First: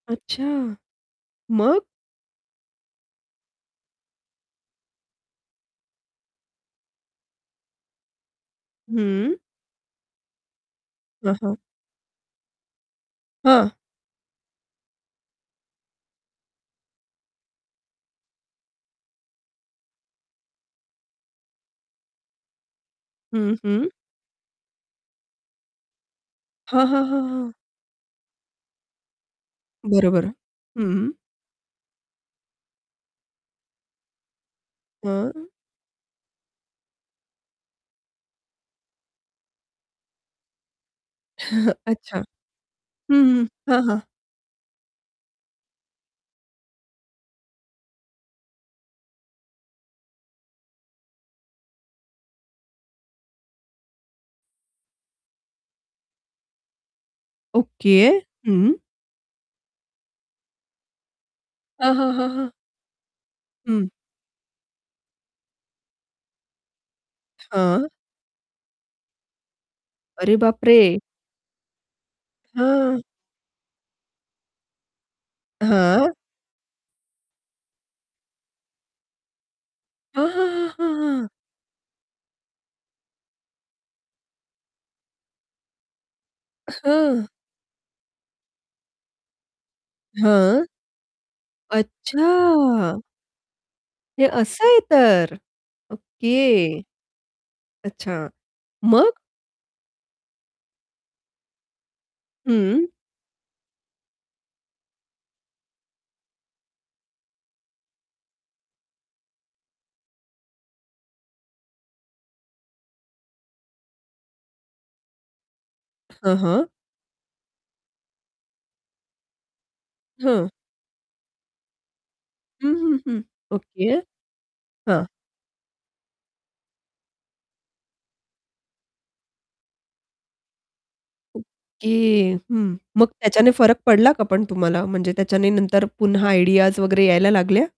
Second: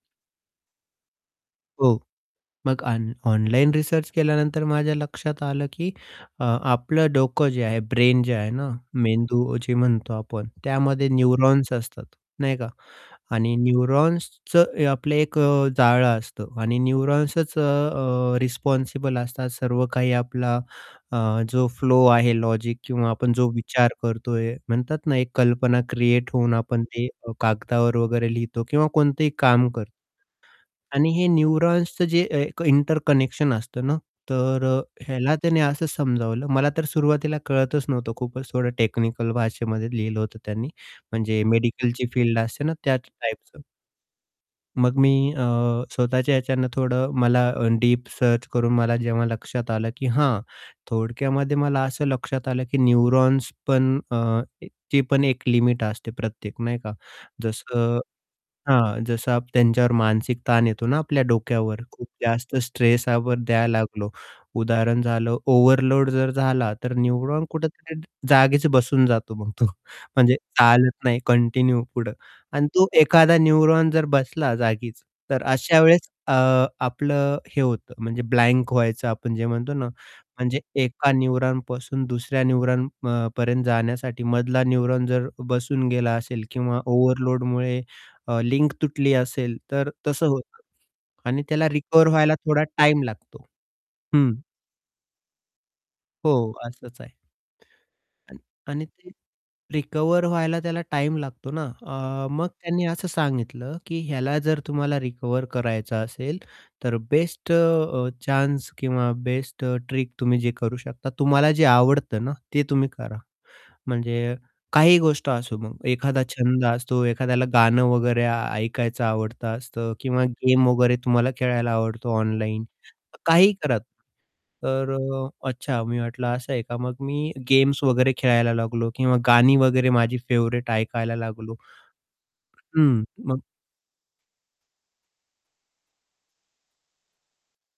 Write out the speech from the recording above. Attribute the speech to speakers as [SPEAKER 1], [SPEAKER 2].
[SPEAKER 1] अच्छा! मग?
[SPEAKER 2] हो. मग आन ऑनलाईन रिसर्च केल्यानंतर माझ्या लक्षात आलं की अ, आपलं डोकं जे आहे ब्रेन जे आहे ना,
[SPEAKER 1] हं.
[SPEAKER 2] मेंदू जे म्हणतो आपण. त्यामध्ये
[SPEAKER 1] हं, हं.
[SPEAKER 2] न्यूरॉन्स असतात, नाही का. आणि
[SPEAKER 1] हां.
[SPEAKER 2] न्यूरॉन्सचं ए आपलं एक अ, जाळं असतं आणि न्यूरॉन्सचं अ, अ, रिस्पॉन्सिबल असतात सर्व काही आपला अ, जो फ्लो आहे, लॉजिक किंवा आपण जो
[SPEAKER 1] हं, हं.
[SPEAKER 2] विचार करतोय. म्हणतात ना एक कल्पना क्रिएट होऊन आपण
[SPEAKER 1] हां, हां,
[SPEAKER 2] ते
[SPEAKER 1] हां, हां.
[SPEAKER 2] कागदावर वगैरे लिहितो किंवा कोणतेही काम कर
[SPEAKER 1] बरोबर. हं,
[SPEAKER 2] आणि
[SPEAKER 1] हं.
[SPEAKER 2] हे न्यूरॉन्सचं जे अ, एक इंटरकनेक्शन असतं ना, तर अ, ह्याला
[SPEAKER 1] हं.
[SPEAKER 2] त्याने असं समजावलं, मला तर सुरुवातीला कळतच नव्हतं खूपच थोडं टेक्निकल भाषेमध्ये लिहिलं होतं त्यांनी, म्हणजे मेडिकलची
[SPEAKER 1] अच्छा.
[SPEAKER 2] फील्ड असते ना, त्याचं
[SPEAKER 1] हं, हं.
[SPEAKER 2] टाइपचं.
[SPEAKER 1] हां, हां.
[SPEAKER 2] मग मी अ, स्वतःच्या ह्याच्यान थोडं मला अ, डीप सर्च करून मला जेव्हा लक्षात आलं, की हां, थोडक्यामध्ये मला असं लक्षात आलं, की न्यूरॉन्स पण अ, ए ची पण एक लिमिट असते प्रत्येक नाही का?
[SPEAKER 1] ओके.
[SPEAKER 2] जसं
[SPEAKER 1] हं.
[SPEAKER 2] हां. जसा आप त्यांच्यावर मानसिक ताण येतो ना, आपल्या डोक्यावर
[SPEAKER 1] हां,
[SPEAKER 2] खूप
[SPEAKER 1] हां, हां, हां.
[SPEAKER 2] जास्त स्ट्रेस आपण द्यायला
[SPEAKER 1] हं.
[SPEAKER 2] लागलो. उदाहरण झालं ओव्हरलोड जर झाला, तर न्यूरॉन
[SPEAKER 1] हां.
[SPEAKER 2] कुठेतरी जागेच बसून जातो मग तो. म्हणजे
[SPEAKER 1] अरे बापरे!
[SPEAKER 2] चालत नाही कंटिन्यू पुढं आणि तो
[SPEAKER 1] हां.
[SPEAKER 2] एखादा न्यूरॉन जर बसला जागीच, तर अशा वेळेस
[SPEAKER 1] हां.
[SPEAKER 2] अ, आपलं हे होतं म्हणजे ब्लँक व्हायचं आपण जे म्हणतो ना,
[SPEAKER 1] हां, हां,
[SPEAKER 2] म्हणजे
[SPEAKER 1] हां, हां,
[SPEAKER 2] एका
[SPEAKER 1] हां, हां.
[SPEAKER 2] न्यूरॉनपासून दुसऱ्या न्यूरॉन अ, ...पर्यंत जाण्यासाठी मधला न्यूरॉन जर बसून गेला असेल
[SPEAKER 1] अ,
[SPEAKER 2] किंवा
[SPEAKER 1] हां.
[SPEAKER 2] ओव्हरलोडमुळे अ, लिंक तुटली असेल, तर तसं होतं
[SPEAKER 1] हां.
[SPEAKER 2] आणि त्याला रिकव्हर व्हायला थोडा
[SPEAKER 1] अच्छा!
[SPEAKER 2] टाईम लागतो.
[SPEAKER 1] हे
[SPEAKER 2] हं.
[SPEAKER 1] असं आहे तर.
[SPEAKER 2] हो,
[SPEAKER 1] ओके.
[SPEAKER 2] असंच आहे.
[SPEAKER 1] अच्छा.
[SPEAKER 2] अण आणि ते
[SPEAKER 1] मग?
[SPEAKER 2] रिकव्हर व्हायला त्याला टाईम लागतो ना अ, मग त्यांनी
[SPEAKER 1] हं.
[SPEAKER 2] असं सांगितलं, की ह्याला जर तुम्हाला रिकव्हर करायचं असेल, तर बेस्ट अ, चान्स किंवा बेस्ट अ, ट्रिक तुम्ही जे करू शकता, तुम्हाला जे आवडतं ना, ते तुम्ही करा. म्हणजे काही गोष्ट असो मग, एखादा
[SPEAKER 1] हां,
[SPEAKER 2] छंद
[SPEAKER 1] हां.
[SPEAKER 2] असतो, एखाद्याला गाणं वगैरे ऐकायचं आवडत असतं किंवा
[SPEAKER 1] हं.
[SPEAKER 2] गेम वगैरे तुम्हाला खेळायला आवडतो ऑनलाईन,
[SPEAKER 1] हं, हं, हं.
[SPEAKER 2] काहीही करा.
[SPEAKER 1] ओके.
[SPEAKER 2] तर
[SPEAKER 1] हां.
[SPEAKER 2] अ, अच्छा मी वाटलं असं आहे का. मग मी गेम्स वगैरे खेळायला लागलो किंवा गाणी वगैरे माझी फेव्हरेट ऐकायला लागलो.
[SPEAKER 1] ओके. हं.
[SPEAKER 2] हं.
[SPEAKER 1] मग
[SPEAKER 2] मग
[SPEAKER 1] त्याच्याने फरक पडला का पण तुम्हाला? म्हणजे त्याच्याने नंतर पुन्हा आयडियाज वगैरे यायला लागल्या?